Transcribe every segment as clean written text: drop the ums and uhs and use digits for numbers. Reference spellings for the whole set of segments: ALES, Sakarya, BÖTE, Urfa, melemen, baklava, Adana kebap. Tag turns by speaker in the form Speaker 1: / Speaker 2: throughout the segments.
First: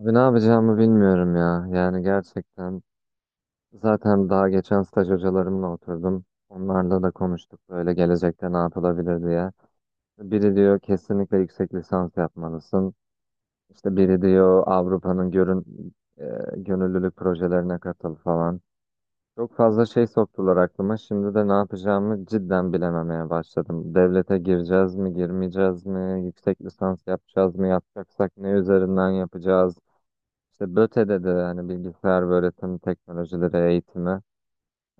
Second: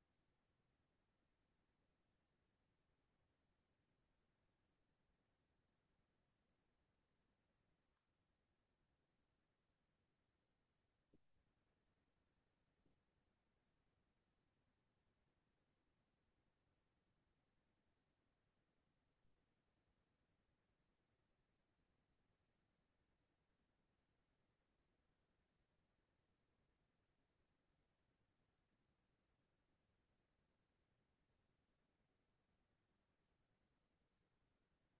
Speaker 1: Abi ne yapacağımı bilmiyorum ya. Yani gerçekten zaten daha geçen staj hocalarımla oturdum. Onlarla da konuştuk böyle gelecekte ne yapılabilir diye. Biri diyor kesinlikle yüksek lisans yapmalısın. İşte biri diyor Avrupa'nın görün, e, gönüllülük projelerine katıl falan. Çok fazla şey soktular aklıma. Şimdi de ne yapacağımı cidden bilememeye başladım. Devlete gireceğiz mi, girmeyeceğiz mi? Yüksek lisans yapacağız mı? Yapacaksak ne üzerinden yapacağız? İşte BÖTE'de de hani bilgisayar ve öğretim teknolojileri eğitimi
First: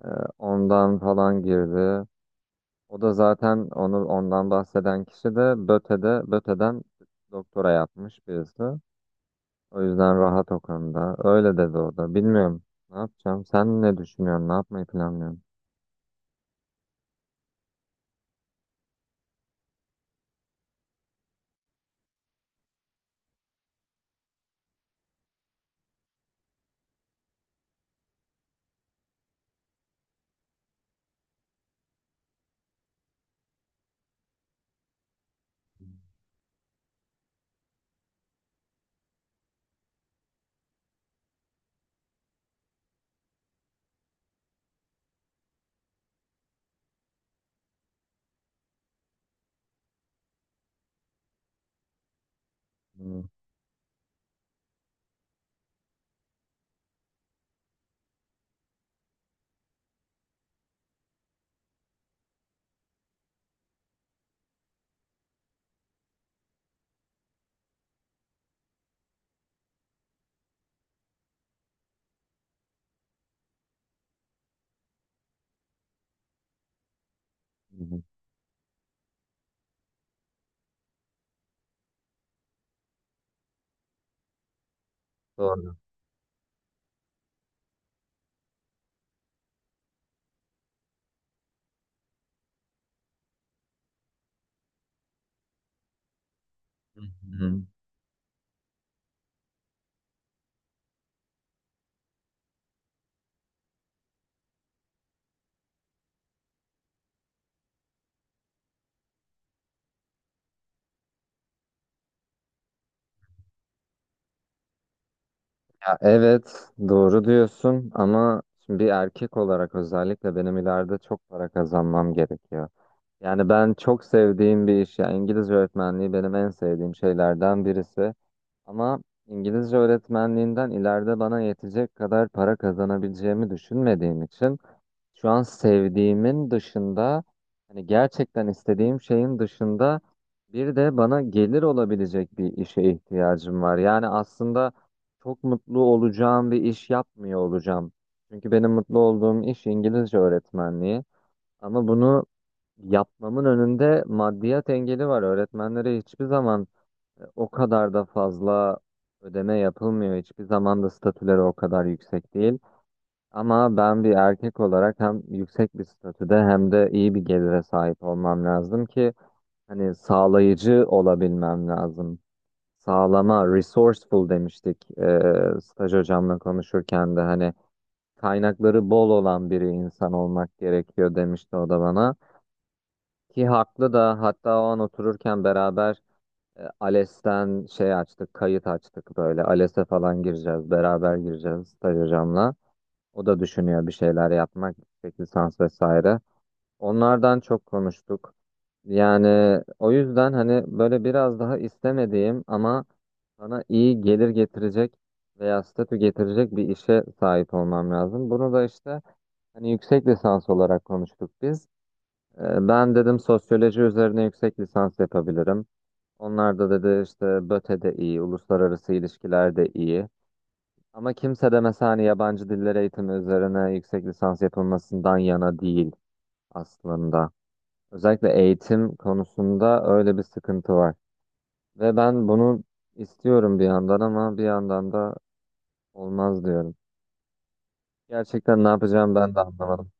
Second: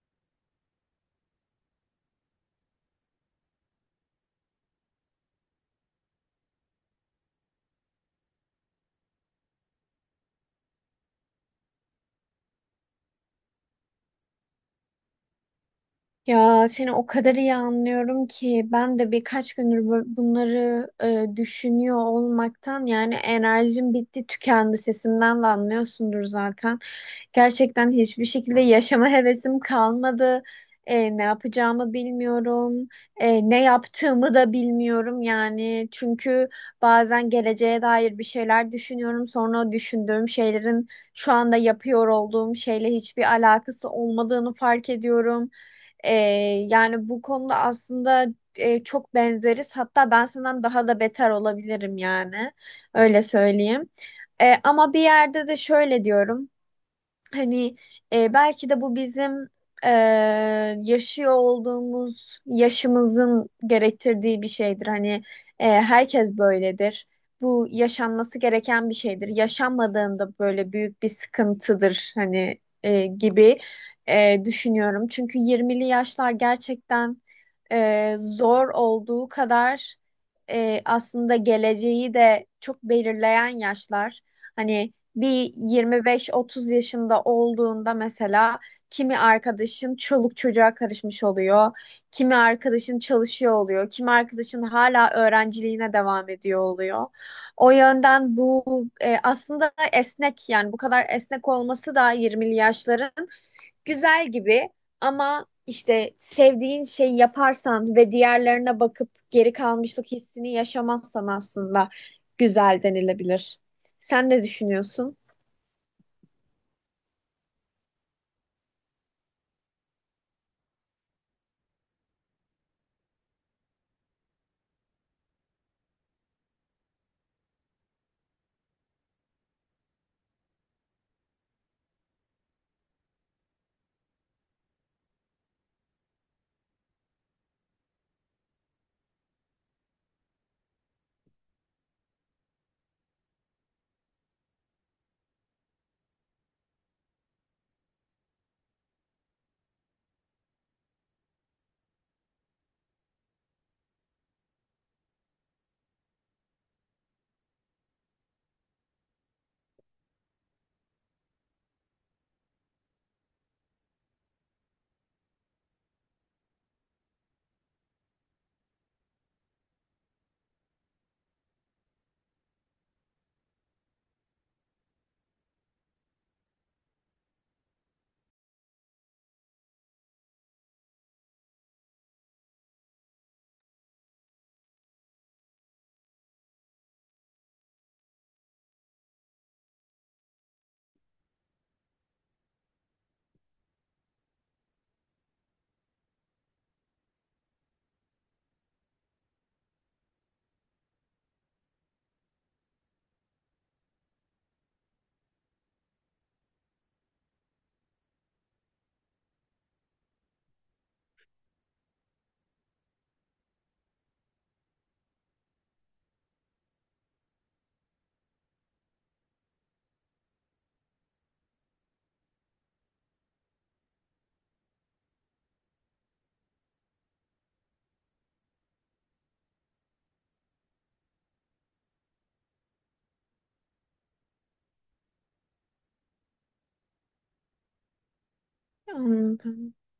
Speaker 1: e, ondan falan girdi. O da zaten onu ondan bahseden kişi de BÖTE'den doktora yapmış birisi. O yüzden rahat o konuda. Öyle dedi o da. Bilmiyorum. Ne yapacağım? Sen ne düşünüyorsun? Ne yapmayı planlıyorsun?
Speaker 2: Ya seni o kadar iyi anlıyorum ki ben de birkaç gündür bunları düşünüyor olmaktan yani enerjim bitti tükendi sesimden de anlıyorsundur zaten. Gerçekten hiçbir şekilde yaşama hevesim kalmadı. Ne yapacağımı bilmiyorum. Ne yaptığımı da bilmiyorum yani. Çünkü bazen geleceğe dair bir şeyler düşünüyorum. Sonra o düşündüğüm şeylerin şu anda yapıyor olduğum şeyle hiçbir alakası olmadığını fark ediyorum. Ee, Yani bu konuda aslında çok benzeriz. Hatta ben senden daha da beter olabilirim yani. Öyle
Speaker 1: Hı
Speaker 2: söyleyeyim. Ama bir yerde de şöyle diyorum. Hani belki de bu bizim e, yaşıyor olduğumuz yaşımızın gerektirdiği bir şeydir. Hani herkes böyledir. Bu yaşanması gereken bir şeydir. Yaşanmadığında böyle büyük bir sıkıntıdır hani gibi düşünüyorum. Çünkü 20'li yaşlar gerçekten
Speaker 1: hı.
Speaker 2: zor olduğu kadar aslında geleceği de çok belirleyen yaşlar. Hani bir
Speaker 1: Doğru.
Speaker 2: 25-30 yaşında olduğunda mesela kimi arkadaşın çoluk çocuğa karışmış oluyor, kimi arkadaşın çalışıyor oluyor, kimi arkadaşın hala öğrenciliğine devam ediyor
Speaker 1: Hı
Speaker 2: oluyor.
Speaker 1: hı.
Speaker 2: O yönden bu aslında esnek yani bu kadar esnek olması da 20'li yaşların güzel gibi ama işte sevdiğin şeyi yaparsan ve diğerlerine bakıp geri kalmışlık hissini yaşamazsan aslında güzel denilebilir. Sen ne düşünüyorsun?
Speaker 1: Ya evet, doğru diyorsun ama şimdi bir erkek olarak özellikle benim ileride çok para kazanmam gerekiyor. Yani ben çok sevdiğim bir iş. Yani İngilizce öğretmenliği benim en sevdiğim şeylerden birisi. Ama İngilizce öğretmenliğinden ileride bana yetecek kadar para kazanabileceğimi düşünmediğim için şu an sevdiğimin dışında hani gerçekten istediğim şeyin dışında bir de bana gelir olabilecek bir işe ihtiyacım var. Yani aslında çok mutlu olacağım bir iş yapmıyor olacağım. Çünkü benim mutlu olduğum iş İngilizce öğretmenliği. Ama bunu yapmamın önünde maddiyat engeli var. Öğretmenlere hiçbir zaman o kadar da fazla ödeme yapılmıyor. Hiçbir zaman da statüleri o kadar yüksek değil. Ama ben bir erkek olarak hem yüksek bir statüde hem de iyi bir gelire sahip olmam lazım ki hani sağlayıcı olabilmem lazım. Sağlama, resourceful demiştik, staj hocamla konuşurken de hani kaynakları bol olan biri insan olmak gerekiyor demişti o da bana. Ki haklı da hatta o an otururken beraber ALES'ten şey açtık, kayıt açtık böyle. ALES'e falan gireceğiz, beraber gireceğiz staj hocamla. O da düşünüyor bir şeyler yapmak, yüksek lisans vesaire. Onlardan çok konuştuk. Yani o yüzden hani böyle biraz daha istemediğim ama bana iyi gelir getirecek veya statü getirecek bir işe sahip olmam lazım. Bunu da işte hani yüksek lisans olarak konuştuk biz. Ben dedim sosyoloji üzerine yüksek lisans yapabilirim. Onlar da dedi işte BÖTE de iyi, uluslararası ilişkiler de iyi. Ama kimse de mesela hani yabancı diller eğitimi üzerine yüksek lisans yapılmasından yana değil aslında. Özellikle eğitim konusunda öyle bir sıkıntı var. Ve ben bunu istiyorum bir yandan ama bir yandan da olmaz diyorum. Gerçekten ne yapacağım ben de
Speaker 2: Anladım.
Speaker 1: anlamadım.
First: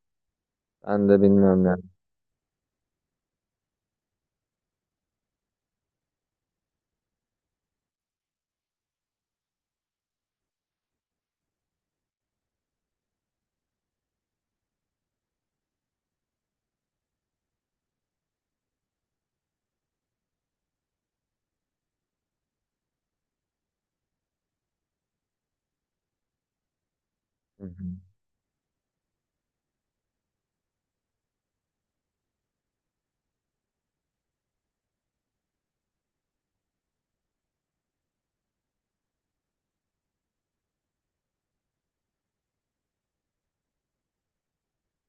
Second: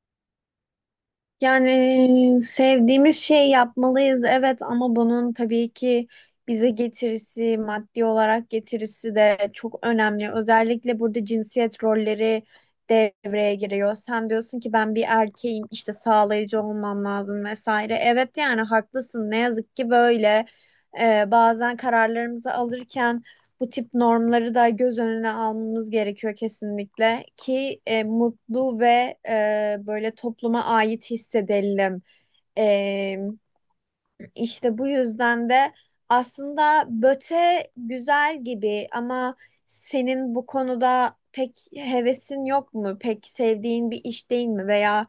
Speaker 1: Ben de bilmiyorum yani.
Speaker 2: Yani sevdiğimiz şey yapmalıyız, evet, ama bunun tabii ki bize getirisi, maddi olarak getirisi de çok önemli. Özellikle burada cinsiyet rolleri devreye giriyor. Sen diyorsun ki ben bir erkeğim işte sağlayıcı olmam lazım vesaire. Evet yani haklısın, ne yazık ki böyle. Bazen kararlarımızı alırken bu tip normları da göz önüne almamız gerekiyor kesinlikle
Speaker 1: Hı
Speaker 2: ki
Speaker 1: hı.
Speaker 2: mutlu ve böyle topluma ait hissedelim. E, işte bu yüzden de aslında BÖTE güzel gibi ama senin bu konuda pek hevesin yok mu? Pek sevdiğin bir iş değil mi? Veya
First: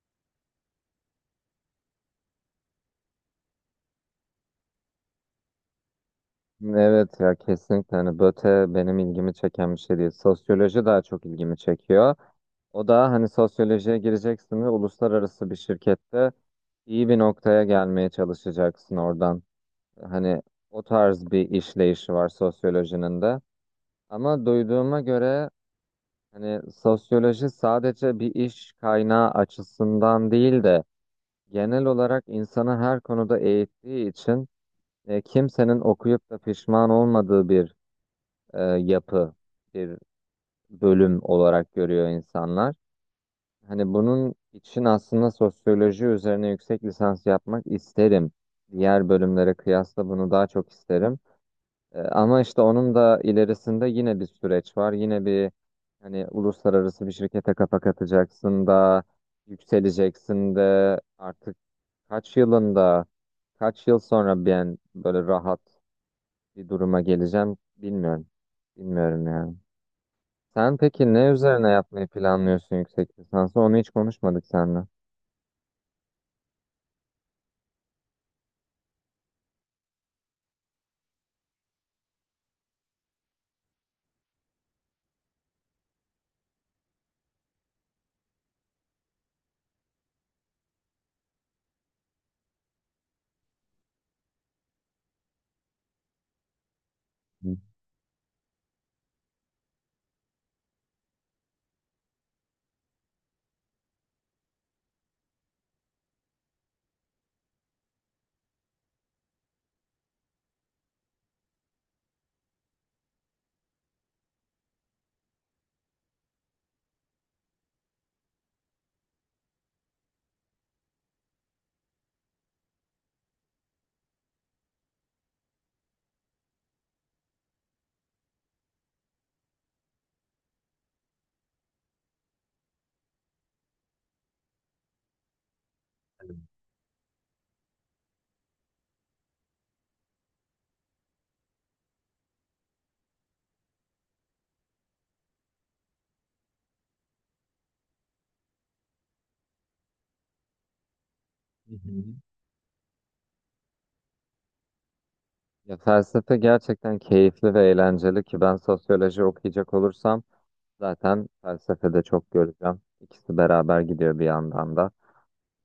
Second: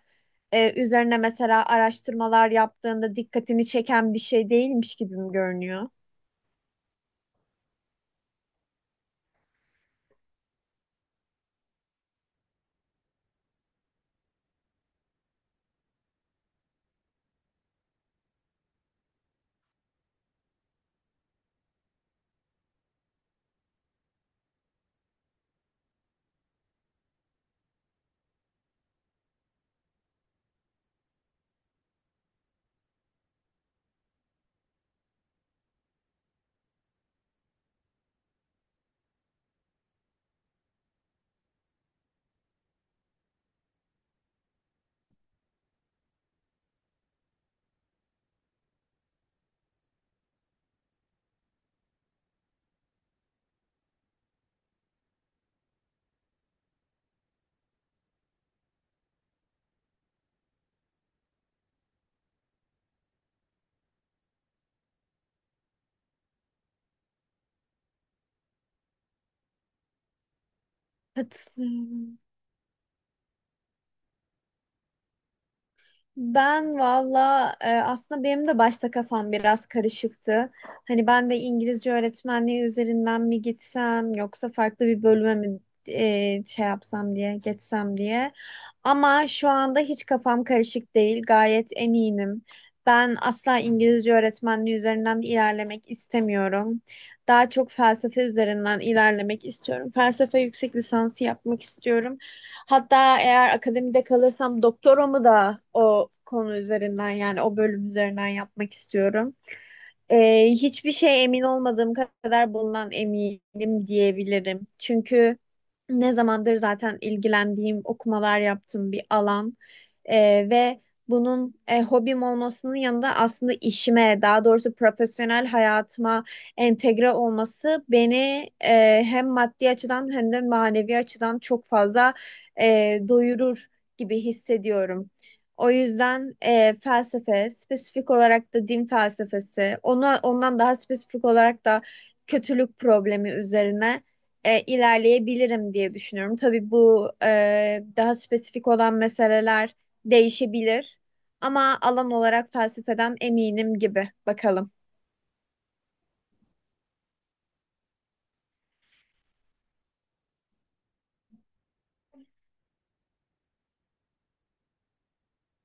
Speaker 2: üzerine mesela araştırmalar yaptığında dikkatini çeken bir şey değilmiş gibi mi görünüyor?
Speaker 1: Evet ya, kesinlikle hani BÖTE benim ilgimi çeken bir şey değil. Sosyoloji daha çok ilgimi çekiyor. O da hani sosyolojiye gireceksin ve uluslararası bir şirkette iyi bir noktaya gelmeye çalışacaksın oradan. Hani o tarz bir işleyişi var sosyolojinin de. Ama duyduğuma göre hani sosyoloji sadece bir iş kaynağı açısından değil de genel olarak insanı her konuda eğittiği için kimsenin okuyup da pişman olmadığı bir yapı, bir bölüm olarak görüyor insanlar. Hani bunun için aslında sosyoloji üzerine yüksek lisans yapmak isterim. Diğer bölümlere kıyasla bunu daha çok isterim. Ama işte onun da ilerisinde yine bir süreç var. Yine bir hani uluslararası bir şirkete kafa katacaksın da yükseleceksin de artık kaç yılında kaç yıl sonra ben böyle rahat bir duruma geleceğim bilmiyorum. Bilmiyorum yani. Sen peki ne üzerine yapmayı
Speaker 2: Katılıyorum.
Speaker 1: planlıyorsun yüksek lisansı? Onu hiç konuşmadık seninle.
Speaker 2: Ben valla aslında benim de başta kafam biraz karışıktı. Hani ben de İngilizce öğretmenliği üzerinden mi gitsem yoksa farklı bir bölüme mi şey yapsam diye geçsem diye. Ama şu anda hiç kafam karışık değil. Gayet eminim. Ben asla İngilizce öğretmenliği üzerinden ilerlemek istemiyorum. Daha
Speaker 1: Hı.
Speaker 2: çok felsefe üzerinden ilerlemek istiyorum. Felsefe yüksek lisansı yapmak istiyorum. Hatta eğer akademide kalırsam doktoramı da o konu üzerinden yani o bölüm üzerinden yapmak istiyorum. Hiçbir şey emin olmadığım kadar bundan eminim diyebilirim. Çünkü ne zamandır zaten ilgilendiğim, okumalar yaptığım bir alan. Ve bunun hobim olmasının yanında aslında işime, daha doğrusu profesyonel hayatıma entegre olması beni hem maddi açıdan hem de manevi açıdan çok fazla doyurur gibi hissediyorum. O yüzden felsefe, spesifik olarak da din felsefesi, ondan daha spesifik olarak da kötülük problemi üzerine ilerleyebilirim diye düşünüyorum. Tabii bu daha spesifik olan meseleler değişebilir
Speaker 1: Hı
Speaker 2: ama
Speaker 1: hı.
Speaker 2: alan olarak felsefeden eminim gibi. Bakalım.
Speaker 1: Ya felsefe gerçekten keyifli ve eğlenceli ki ben sosyoloji okuyacak olursam zaten felsefede çok göreceğim. İkisi beraber gidiyor bir yandan da.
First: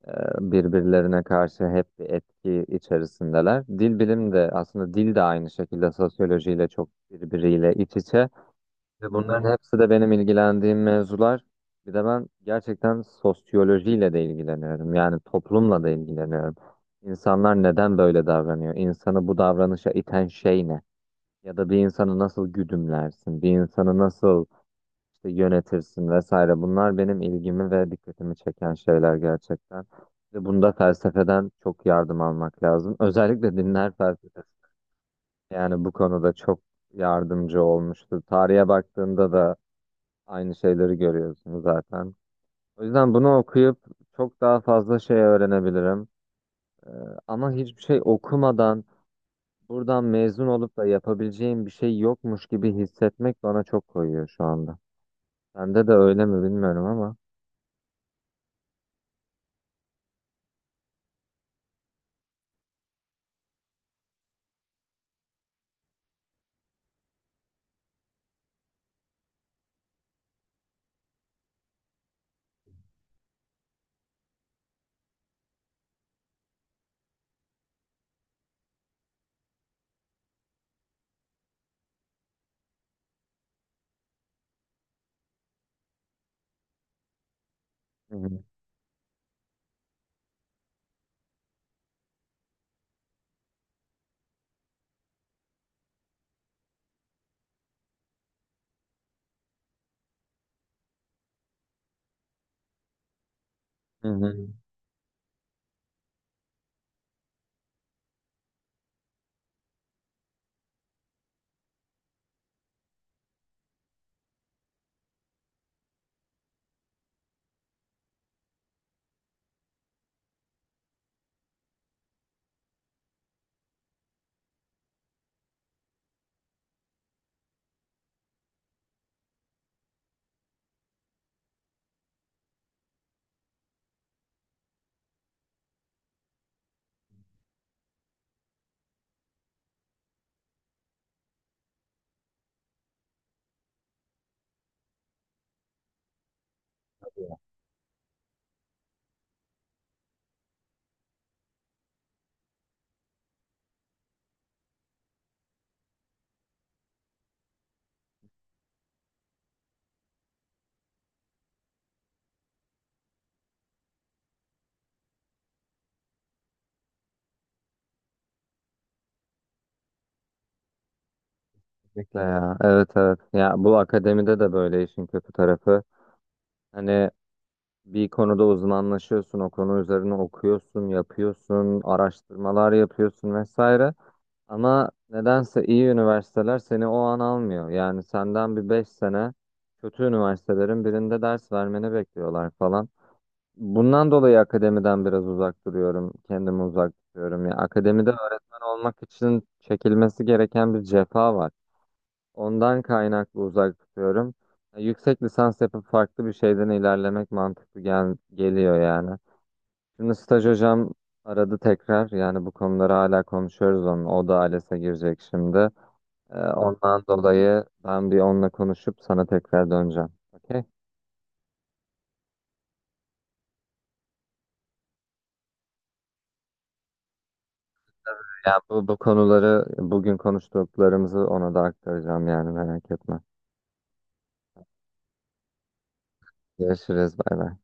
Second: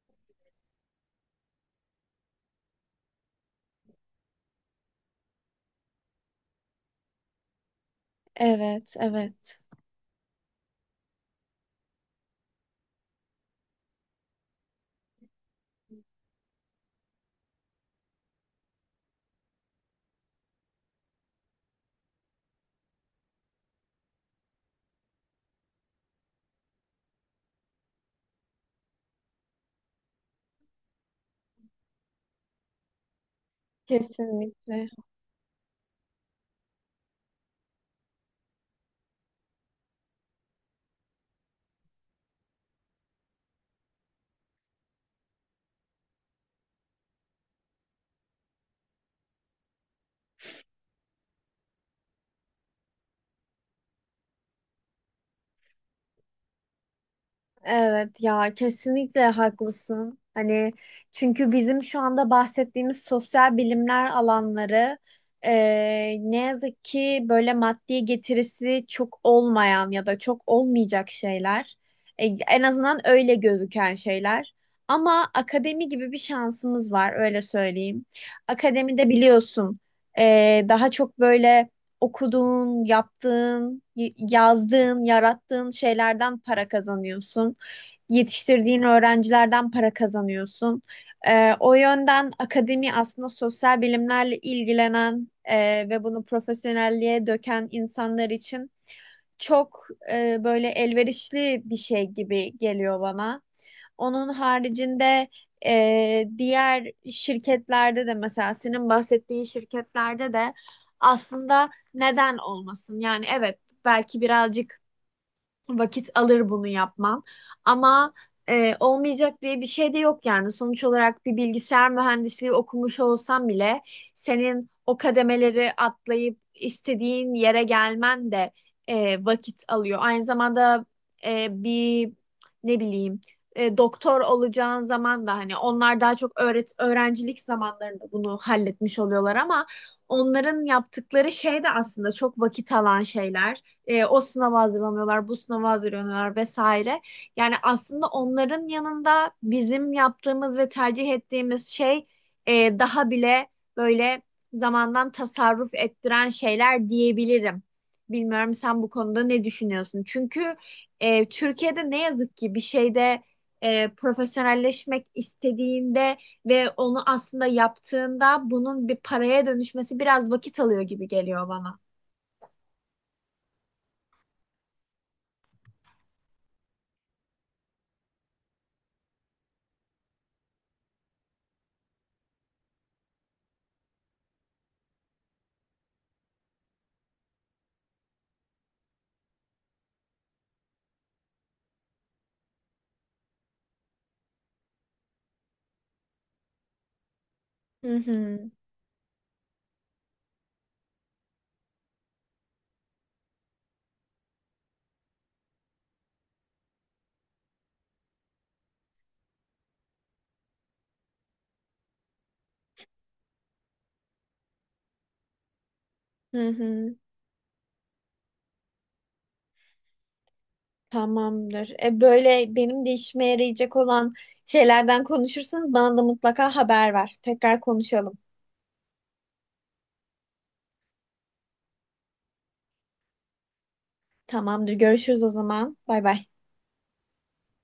Speaker 1: Ee, Birbirlerine karşı hep bir etki içerisindeler. Dil bilim de aslında dil de aynı şekilde sosyolojiyle çok birbiriyle iç içe.
Speaker 2: Evet,
Speaker 1: Ve bunların
Speaker 2: evet.
Speaker 1: hepsi de benim ilgilendiğim mevzular. Bir de ben gerçekten sosyolojiyle de ilgileniyorum. Yani toplumla da ilgileniyorum. İnsanlar neden böyle davranıyor? İnsanı bu davranışa iten şey ne? Ya da bir insanı nasıl güdümlersin? Bir insanı nasıl işte yönetirsin vesaire. Bunlar benim ilgimi ve dikkatimi çeken şeyler gerçekten. Ve bunda felsefeden çok yardım almak lazım. Özellikle dinler felsefesi.
Speaker 2: Kesinlikle.
Speaker 1: Yani bu konuda çok yardımcı olmuştu. Tarihe baktığında da aynı şeyleri görüyorsunuz zaten. O yüzden bunu okuyup çok daha fazla şey öğrenebilirim. Ama hiçbir şey okumadan buradan mezun olup da yapabileceğim bir şey yokmuş gibi hissetmek bana çok koyuyor şu anda. Sende de öyle mi bilmiyorum ama.
Speaker 2: Evet ya, kesinlikle haklısın. Hani çünkü bizim şu anda bahsettiğimiz sosyal bilimler alanları ne yazık ki böyle maddi getirisi çok olmayan ya da çok olmayacak şeyler. En azından öyle gözüken şeyler. Ama akademi gibi bir şansımız var, öyle söyleyeyim. Akademide biliyorsun daha çok böyle okuduğun, yaptığın, yazdığın, yarattığın şeylerden para kazanıyorsun,
Speaker 1: Hı hı.
Speaker 2: yetiştirdiğin öğrencilerden para kazanıyorsun. O yönden akademi aslında sosyal bilimlerle ilgilenen ve bunu profesyonelliğe döken insanlar için çok böyle elverişli bir şey gibi geliyor bana.
Speaker 1: Hı
Speaker 2: Onun
Speaker 1: hı.
Speaker 2: haricinde diğer şirketlerde de mesela senin bahsettiğin şirketlerde de aslında neden olmasın? Yani evet, belki birazcık vakit alır bunu yapmam. Ama olmayacak diye bir şey de yok yani. Sonuç olarak bir bilgisayar mühendisliği okumuş olsam bile senin o kademeleri atlayıp istediğin yere gelmen de vakit alıyor. Aynı zamanda bir ne bileyim doktor olacağın zaman da hani onlar daha çok öğrencilik zamanlarında bunu halletmiş oluyorlar ama onların yaptıkları şey de aslında çok vakit alan şeyler. O sınava hazırlanıyorlar, bu sınava hazırlanıyorlar vesaire. Yani aslında onların yanında bizim yaptığımız ve tercih ettiğimiz şey daha bile böyle zamandan tasarruf ettiren şeyler diyebilirim. Bilmiyorum, sen bu konuda ne düşünüyorsun? Çünkü Türkiye'de ne yazık ki bir şeyde profesyonelleşmek istediğinde ve onu aslında yaptığında bunun bir paraya dönüşmesi biraz vakit alıyor gibi geliyor bana.
Speaker 1: Kesinlikle ya. Evet, evet. Ya bu akademide de böyle işin kötü tarafı. Hani bir konuda uzmanlaşıyorsun, o konu üzerine okuyorsun, yapıyorsun, araştırmalar yapıyorsun vesaire. Ama nedense iyi üniversiteler seni o an almıyor. Yani senden bir 5 sene kötü üniversitelerin birinde ders vermeni bekliyorlar falan. Bundan dolayı akademiden biraz uzak duruyorum. Kendimi uzak tutuyorum. Ya
Speaker 2: Hı
Speaker 1: akademide
Speaker 2: hı.
Speaker 1: öğretmen olmak için çekilmesi gereken bir cefa var. Ondan kaynaklı uzak tutuyorum. Ya yüksek lisans yapıp farklı bir şeyden ilerlemek mantıklı gel geliyor yani. Şimdi staj hocam aradı tekrar. Yani bu konuları hala konuşuyoruz onun. O da ALES'e girecek şimdi.
Speaker 2: Hı hı.
Speaker 1: Ondan dolayı ben bir onunla konuşup sana tekrar döneceğim. Okey?
Speaker 2: Tamamdır. Böyle benim de işime yarayacak olan şeylerden konuşursanız bana da mutlaka haber ver. Tekrar konuşalım.
Speaker 1: Yani bu konuları bugün konuştuklarımızı ona da aktaracağım yani merak etme.
Speaker 2: Tamamdır. Görüşürüz o zaman. Bay bay.
Speaker 1: Görüşürüz. Bay bay.